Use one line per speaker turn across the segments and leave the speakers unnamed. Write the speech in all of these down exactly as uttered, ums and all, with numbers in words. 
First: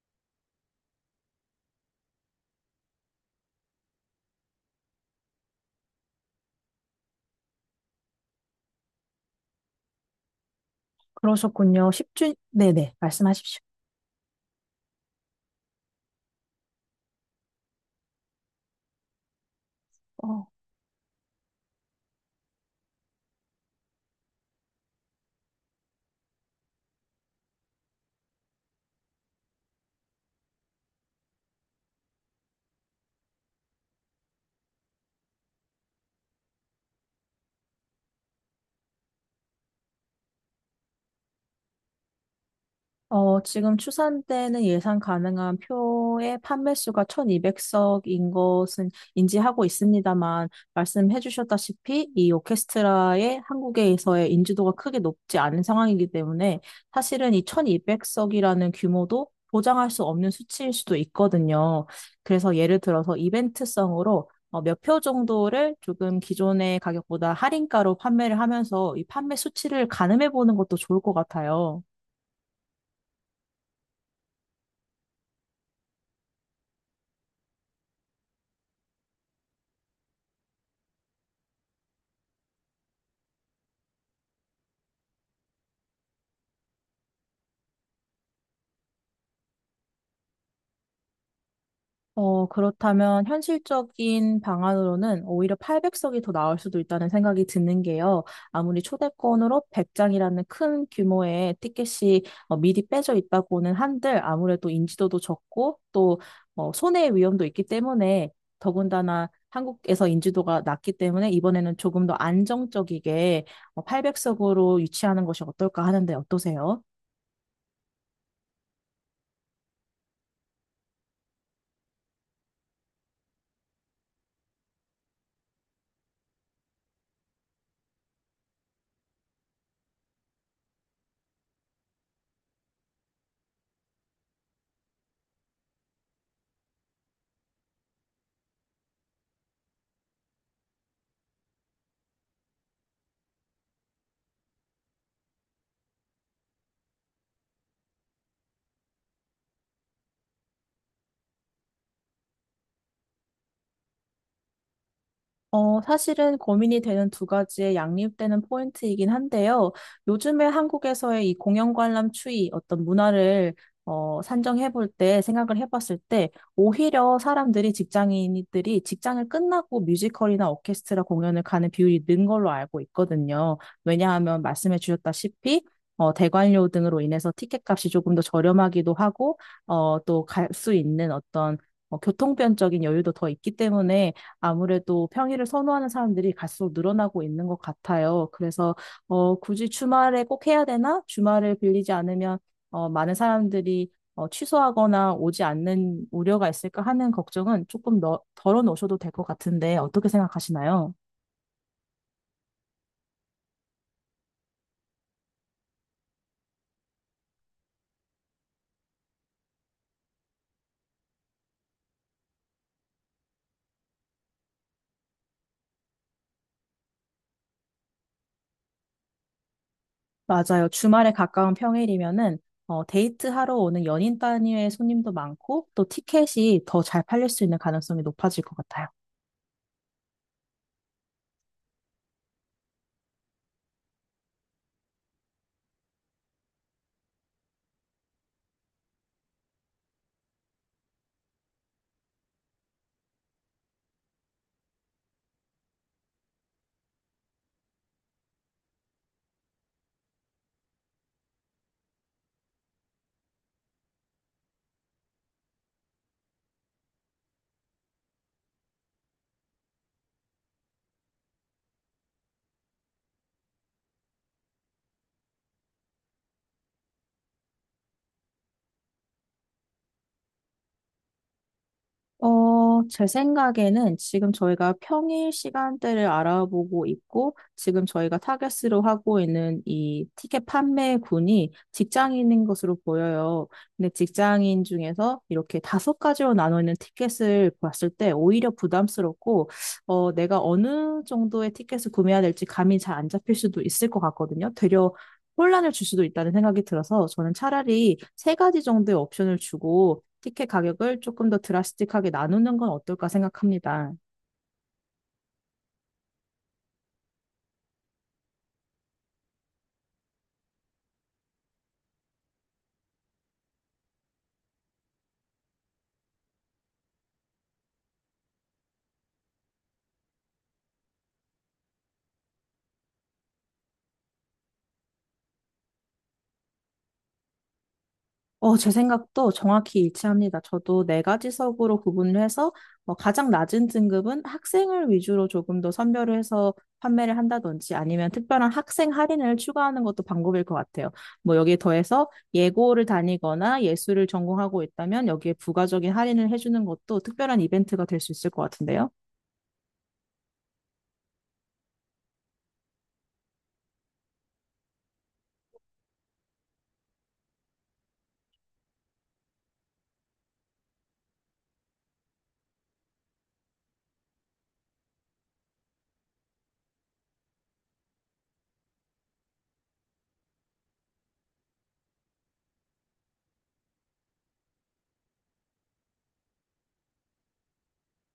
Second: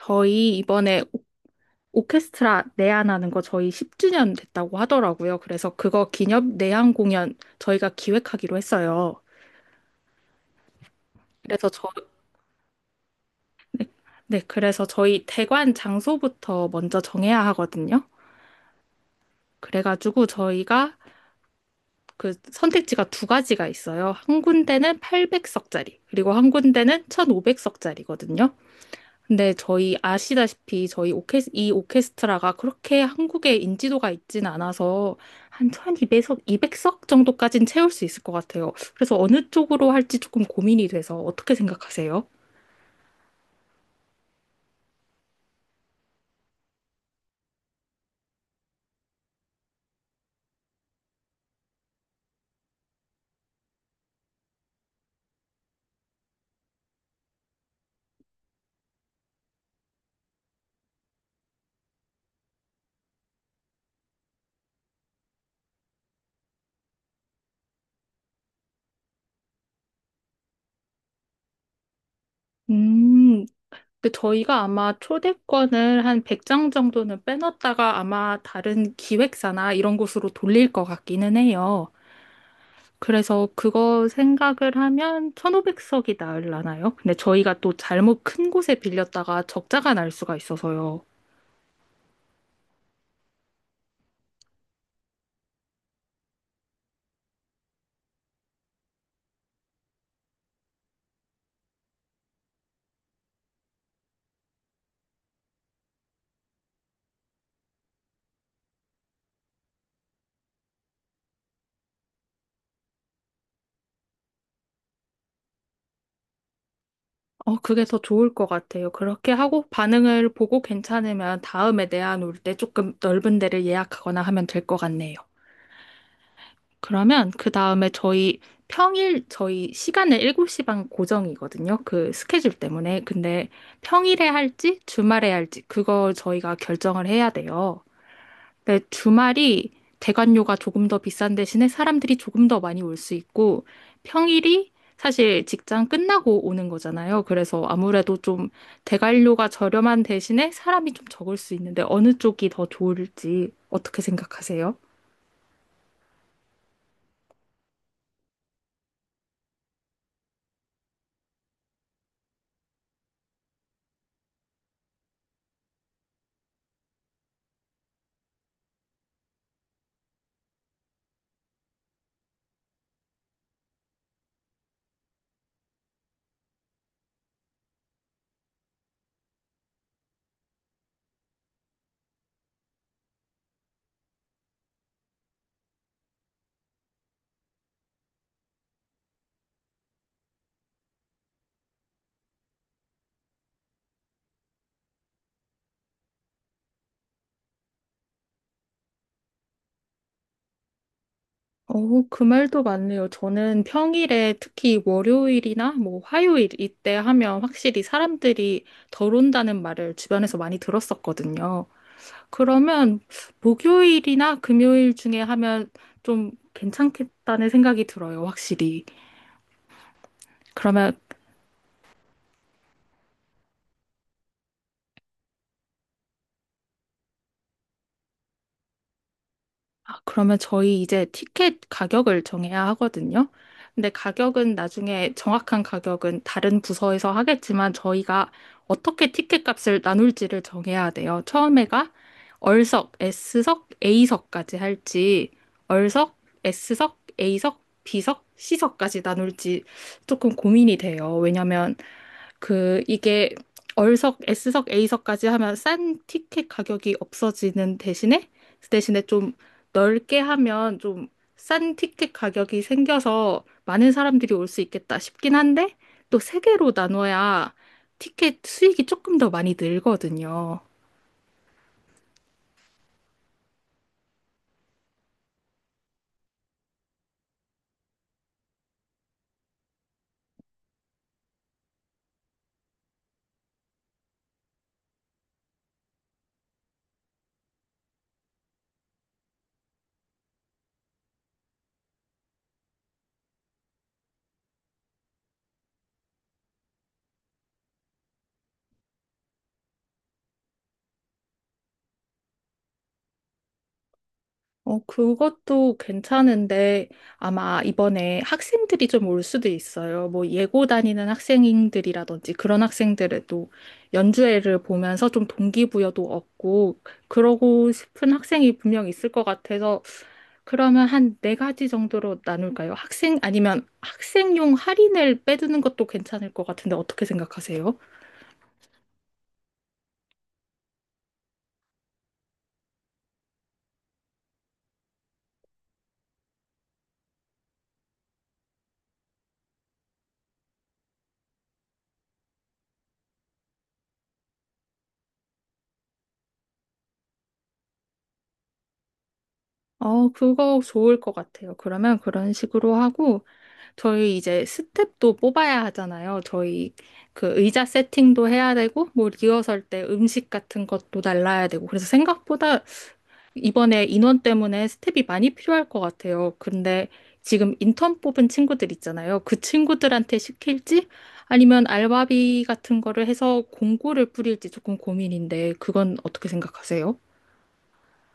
저희 이번에 오케스트라 내한하는 거 저희 십 주년 됐다고 하더라고요. 그래서 그거 기념 내한 공연 저희가 기획하기로 했어요. 그래서 저,
그러셨군요. 십주 네네, 말씀하십시오.
네, 그래서 저희 대관 장소부터 먼저 정해야 하거든요. 그래가지고
어,
저희가 그 선택지가 두 가지가 있어요. 한 군데는 팔백 석짜리, 그리고 한 군데는 천오백 석짜리거든요. 근데 저희 아시다시피 저희 오케스, 이 오케스트라가 그렇게 한국에 인지도가 있진 않아서 한 천이백 석, 이백석 정도까진 채울 수 있을 것 같아요. 그래서 어느 쪽으로 할지 조금 고민이 돼서 어떻게 생각하세요?
어, 지금 추산 때는 예상 가능한 표의 판매 수가 천이백 석인 것은 인지하고 있습니다만, 말씀해 주셨다시피 이 오케스트라의 한국에서의 인지도가 크게 높지 않은 상황이기 때문에 사실은 이 천이백 석이라는 규모도 보장할 수 없는 수치일 수도 있거든요. 그래서 예를 들어서 이벤트성으로 어, 몇 표 정도를 조금 기존의 가격보다 할인가로 판매를 하면서 이 판매 수치를 가늠해 보는 것도 좋을 것 같아요.
음, 근데 저희가 아마 초대권을 한 백 장 정도는 빼놨다가 아마 다른 기획사나 이런 곳으로 돌릴 것 같기는 해요. 그래서 그거 생각을 하면 천오백 석이 나으려나요? 근데 저희가 또 잘못 큰 곳에 빌렸다가 적자가 날 수가 있어서요.
어, 그렇다면 현실적인 방안으로는 오히려 팔백 석이 더 나올 수도 있다는 생각이 드는 게요. 아무리 초대권으로 백 장이라는 큰 규모의 티켓이 어, 미리 빼져 있다고는 한들 아무래도 인지도도 적고 또 어, 손해의 위험도 있기 때문에 더군다나 한국에서 인지도가 낮기 때문에 이번에는 조금 더 안정적이게 팔백 석으로 유치하는 것이 어떨까 하는데 어떠세요?
어, 그게 더 좋을 것 같아요. 그렇게 하고 반응을 보고 괜찮으면 다음에 내한 올 때 조금 넓은 데를 예약하거나 하면 될 것 같네요. 그러면 그 다음에 저희 평일 저희 시간을 일곱 시 반 고정이거든요. 그 스케줄 때문에. 근데 평일에 할지 주말에 할지 그걸 저희가 결정을 해야 돼요. 네, 주말이 대관료가 조금 더 비싼 대신에 사람들이 조금 더 많이 올 수 있고, 평일이 사실 직장 끝나고 오는 거잖아요. 그래서 아무래도 좀 대관료가 저렴한 대신에 사람이 좀 적을 수 있는데 어느 쪽이 더 좋을지 어떻게 생각하세요?
어, 사실은 고민이 되는 두 가지의 양립되는 포인트이긴 한데요. 요즘에 한국에서의 이 공연 관람 추이, 어떤 문화를 어, 산정해 볼 때, 생각을 해 봤을 때, 오히려 사람들이, 직장인들이 직장을 끝나고 뮤지컬이나 오케스트라 공연을 가는 비율이 는 걸로 알고 있거든요. 왜냐하면 말씀해 주셨다시피, 어, 대관료 등으로 인해서 티켓값이 조금 더 저렴하기도 하고, 어, 또 갈 수 있는 어떤 어, 교통편적인 여유도 더 있기 때문에 아무래도 평일을 선호하는 사람들이 갈수록 늘어나고 있는 것 같아요. 그래서 어, 굳이 주말에 꼭 해야 되나? 주말을 빌리지 않으면 어, 많은 사람들이 어, 취소하거나 오지 않는 우려가 있을까 하는 걱정은 조금 더 덜어놓으셔도 될 것 같은데 어떻게 생각하시나요?
어, 그 말도 맞네요. 저는 평일에 특히 월요일이나 뭐 화요일 이때 하면 확실히 사람들이 덜 온다는 말을 주변에서 많이 들었었거든요. 그러면 목요일이나 금요일 중에 하면 좀 괜찮겠다는 생각이 들어요, 확실히.
맞아요.
그러면,
주말에 가까운 평일이면은 어, 데이트하러 오는 연인 단위의 손님도 많고 또 티켓이 더 잘 팔릴 수 있는 가능성이 높아질 것 같아요.
아, 그러면 저희 이제 티켓 가격을 정해야 하거든요. 근데 가격은 나중에 정확한 가격은 다른 부서에서 하겠지만 저희가 어떻게 티켓 값을 나눌지를 정해야 돼요. 처음에가 얼석, S석, A석까지 할지, 얼석, S석, A석, B석, C석까지 나눌지 조금 고민이 돼요. 왜냐면 그 이게 얼석, S석, A석까지 하면 싼 티켓 가격이 없어지는 대신에 그 대신에 좀 넓게 하면 좀 싼 티켓 가격이 생겨서 많은 사람들이 올 수 있겠다 싶긴 한데 또 세 개로 나눠야 티켓 수익이 조금 더 많이 늘거든요.
어, 제 생각에는 지금 저희가 평일 시간대를 알아보고 있고, 지금 저희가 타겟으로 하고 있는 이 티켓 판매군이 직장인인 것으로 보여요. 근데 직장인 중에서 이렇게 다섯 가지로 나눠 있는 티켓을 봤을 때 오히려 부담스럽고, 어, 내가 어느 정도의 티켓을 구매해야 될지 감이 잘 안 잡힐 수도 있을 것 같거든요. 되려 혼란을 줄 수도 있다는 생각이 들어서 저는 차라리 세 가지 정도의 옵션을 주고 티켓 가격을 조금 더 드라스틱하게 나누는 건 어떨까 생각합니다.
어, 그것도 괜찮은데 아마 이번에 학생들이 좀 올 수도 있어요. 뭐 예고 다니는 학생들이라든지 그런 학생들에도 연주회를 보면서 좀 동기부여도 얻고 그러고 싶은 학생이 분명 있을 것 같아서 그러면 한 네 가지 정도로 나눌까요? 학생 아니면 학생용 할인을 빼두는 것도 괜찮을 것 같은데 어떻게 생각하세요?
어, 제 생각도 정확히 일치합니다. 저도 네 가지석으로 구분을 해서 어, 가장 낮은 등급은 학생을 위주로 조금 더 선별을 해서 판매를 한다든지 아니면 특별한 학생 할인을 추가하는 것도 방법일 것 같아요. 뭐 여기에 더해서 예고를 다니거나 예술을 전공하고 있다면 여기에 부가적인 할인을 해주는 것도 특별한 이벤트가 될 수 있을 것 같은데요.
어, 그거 좋을 것 같아요. 그러면 그런 식으로 하고 저희 이제 스텝도 뽑아야 하잖아요. 저희 그 의자 세팅도 해야 되고, 뭐 리허설 때 음식 같은 것도 날라야 되고. 그래서 생각보다 이번에 인원 때문에 스텝이 많이 필요할 것 같아요. 근데 지금 인턴 뽑은 친구들 있잖아요. 그 친구들한테 시킬지 아니면 알바비 같은 거를 해서 공고를 뿌릴지 조금 고민인데, 그건 어떻게 생각하세요?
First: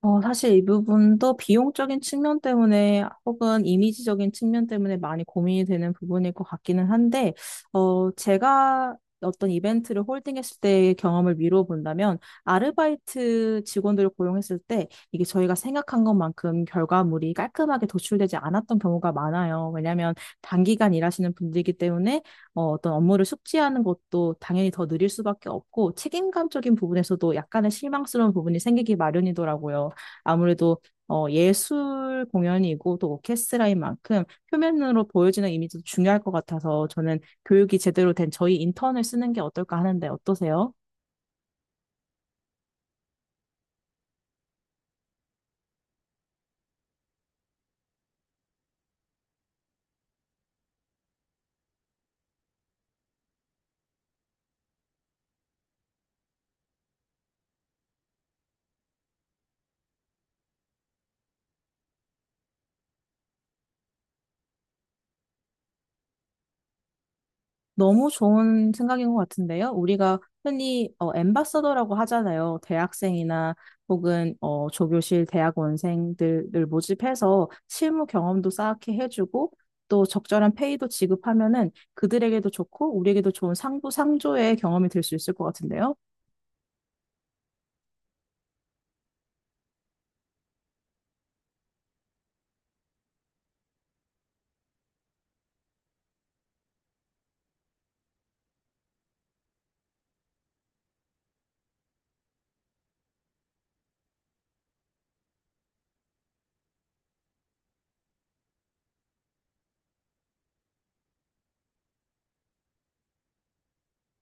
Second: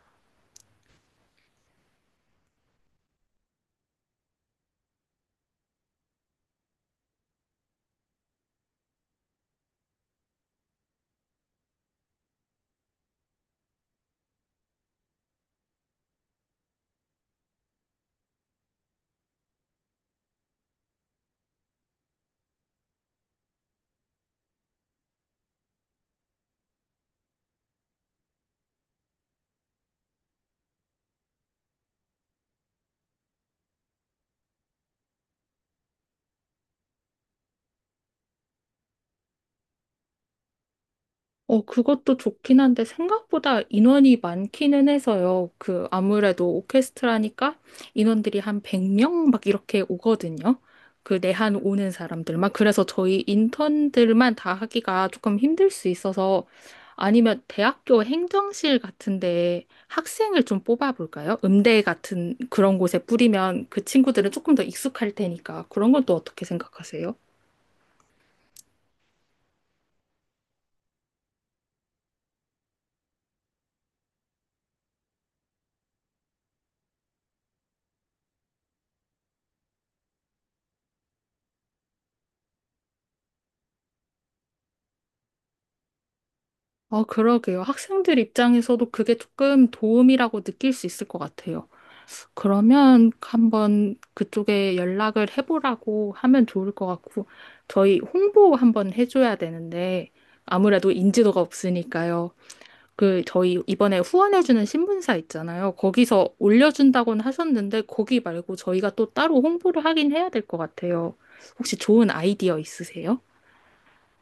어, 사실 이 부분도 비용적인 측면 때문에 혹은 이미지적인 측면 때문에 많이 고민이 되는 부분일 것 같기는 한데, 어, 제가 어떤 이벤트를 홀딩했을 때의 경험을 미루어 본다면, 아르바이트 직원들을 고용했을 때 이게 저희가 생각한 것만큼 결과물이 깔끔하게 도출되지 않았던 경우가 많아요. 왜냐하면 단기간 일하시는 분들이기 때문에 어, 어떤 업무를 숙지하는 것도 당연히 더 느릴 수밖에 없고 책임감적인 부분에서도 약간의 실망스러운 부분이 생기기 마련이더라고요. 아무래도 어, 예술 공연이고 또 오케스트라인 만큼 표면으로 보여지는 이미지도 중요할 것 같아서 저는 교육이 제대로 된 저희 인턴을 쓰는 게 어떨까 하는데 어떠세요?
어, 그것도 좋긴 한데 생각보다 인원이 많기는 해서요. 그 아무래도 오케스트라니까 인원들이 한 백 명 막 이렇게 오거든요. 그 내한 오는 사람들만. 그래서 저희 인턴들만 다 하기가 조금 힘들 수 있어서 아니면 대학교 행정실 같은데 학생을 좀 뽑아볼까요? 음대 같은 그런 곳에 뿌리면 그 친구들은 조금 더 익숙할 테니까 그런 건 또 어떻게 생각하세요?
너무 좋은 생각인 것 같은데요. 우리가 흔히 어, 앰바서더라고 하잖아요. 대학생이나 혹은 어, 조교실 대학원생들을 모집해서 실무 경험도 쌓게 해주고 또 적절한 페이도 지급하면은 그들에게도 좋고 우리에게도 좋은 상부 상조의 경험이 될 수 있을 것 같은데요.
어, 그러게요. 학생들 입장에서도 그게 조금 도움이라고 느낄 수 있을 것 같아요. 그러면 한번 그쪽에 연락을 해보라고 하면 좋을 것 같고, 저희 홍보 한번 해줘야 되는데, 아무래도 인지도가 없으니까요. 그, 저희 이번에 후원해주는 신문사 있잖아요. 거기서 올려준다고는 하셨는데, 거기 말고 저희가 또 따로 홍보를 하긴 해야 될 것 같아요. 혹시 좋은 아이디어 있으세요?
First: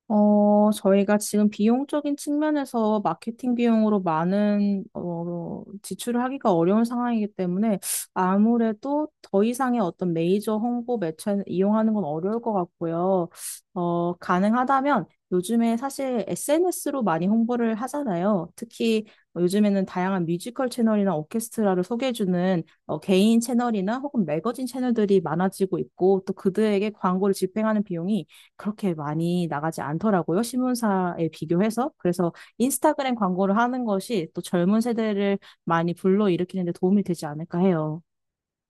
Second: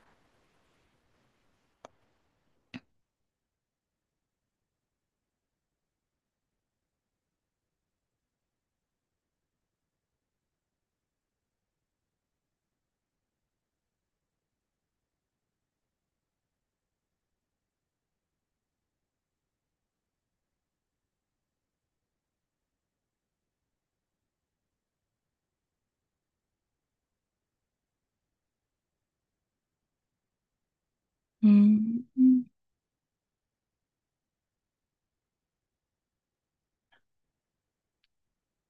어, 저희가 지금 비용적인 측면에서 마케팅 비용으로 많은 어, 지출을 하기가 어려운 상황이기 때문에 아무래도 더 이상의 어떤 메이저 홍보 매체는 이용하는 건 어려울 것 같고요. 어, 가능하다면 요즘에 사실 에스엔에스로 많이 홍보를 하잖아요. 특히 요즘에는 다양한 뮤지컬 채널이나 오케스트라를 소개해주는 어, 개인 채널이나 혹은 매거진 채널들이 많아지고 있고 또 그들에게 광고를 집행하는 비용이 그렇게 많이 나가지 않더라고요. 신문사에 비교해서.
음.
그래서 인스타그램 광고를 하는 것이 또 젊은 세대를 많이 불러일으키는 데 도움이 되지 않을까 해요.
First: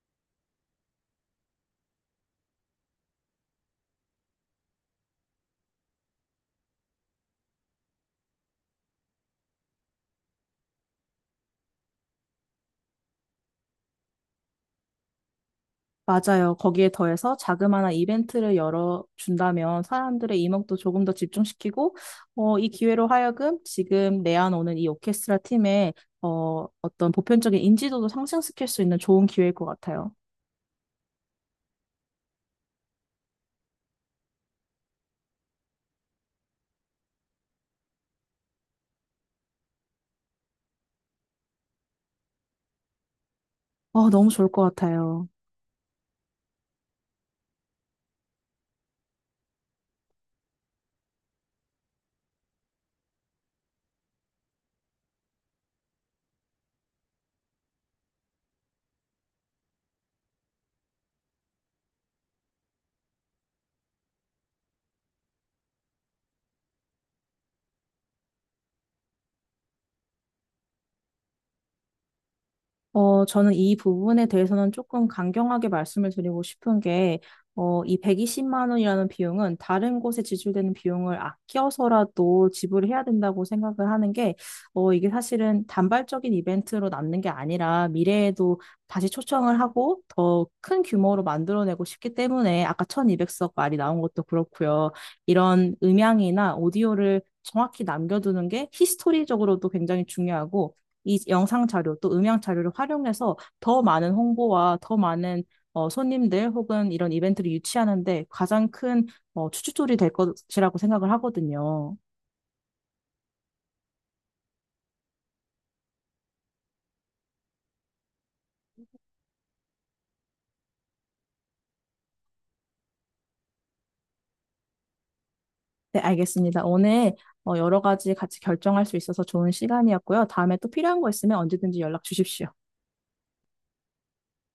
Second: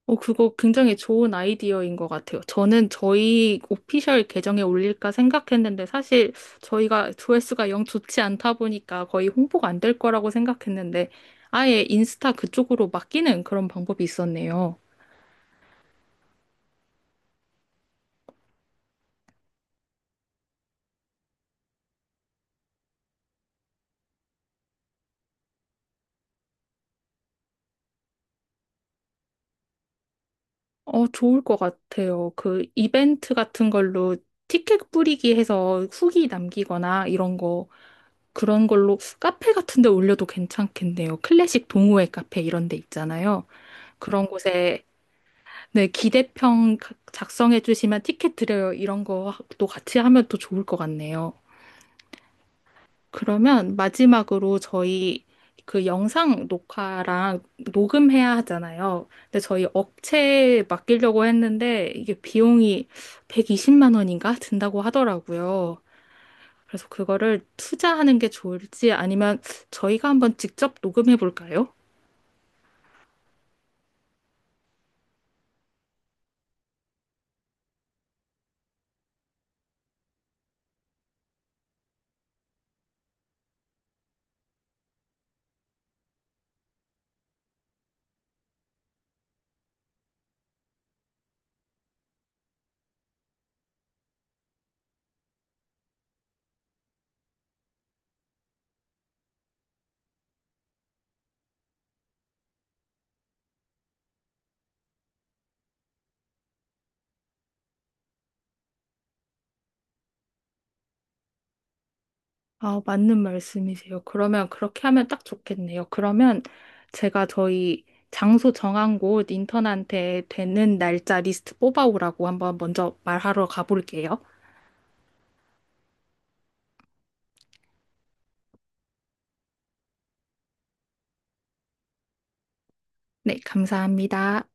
어, 그거 굉장히 좋은 아이디어인 것 같아요. 저는 저희 오피셜 계정에 올릴까 생각했는데 사실 저희가 조회수가 영 좋지 않다 보니까 거의 홍보가 안 될 거라고 생각했는데 아예 인스타 그쪽으로 맡기는 그런 방법이 있었네요.
맞아요. 거기에 더해서 자그마한 이벤트를 열어준다면 사람들의 이목도 조금 더 집중시키고, 어, 이 기회로 하여금 지금 내한 오는 이 오케스트라 팀의 어, 어떤 보편적인 인지도도 상승시킬 수 있는 좋은 기회일 것 같아요.
어, 좋을 것 같아요. 그 이벤트 같은 걸로 티켓 뿌리기 해서 후기 남기거나 이런 거 그런 걸로 카페 같은 데 올려도 괜찮겠네요. 클래식 동호회 카페 이런 데 있잖아요.
어,
그런
너무 좋을 것
곳에
같아요.
네, 기대평 작성해 주시면 티켓 드려요. 이런 거도 같이 하면 또 좋을 것 같네요. 그러면 마지막으로 저희 그 영상 녹화랑 녹음해야 하잖아요. 근데 저희 업체에 맡기려고 했는데 이게 비용이 백이십만 원인가 든다고 하더라고요. 그래서 그거를 투자하는 게 좋을지 아니면 저희가 한번 직접 녹음해 볼까요?
어, 저는 이 부분에 대해서는 조금 강경하게 말씀을 드리고 싶은 게, 어, 이 백이십만 원이라는 비용은 다른 곳에 지출되는 비용을 아껴서라도 지불해야 된다고 생각을 하는 게, 어, 이게 사실은 단발적인 이벤트로 남는 게 아니라 미래에도 다시 초청을 하고 더 큰 규모로 만들어내고 싶기 때문에 아까 천이백 석 말이 나온 것도 그렇고요. 이런 음향이나 오디오를 정확히 남겨두는 게 히스토리적으로도 굉장히 중요하고, 이 영상 자료 또 음향 자료를 활용해서 더 많은 홍보와 더 많은 어, 손님들 혹은 이런 이벤트를 유치하는데 가장 큰 어, 추진돌이 될 것이라고 생각을 하거든요.
아, 맞는 말씀이세요. 그러면 그렇게 하면 딱 좋겠네요. 그러면 제가 저희 장소 정한 곳 인턴한테 되는 날짜 리스트 뽑아오라고 한번 먼저 말하러 가볼게요.
네, 알겠습니다. 오늘 어, 여러 가지 같이 결정할 수 있어서 좋은 시간이었고요. 다음에 또 필요한 거 있으면 언제든지 연락 주십시오.
네, 감사합니다.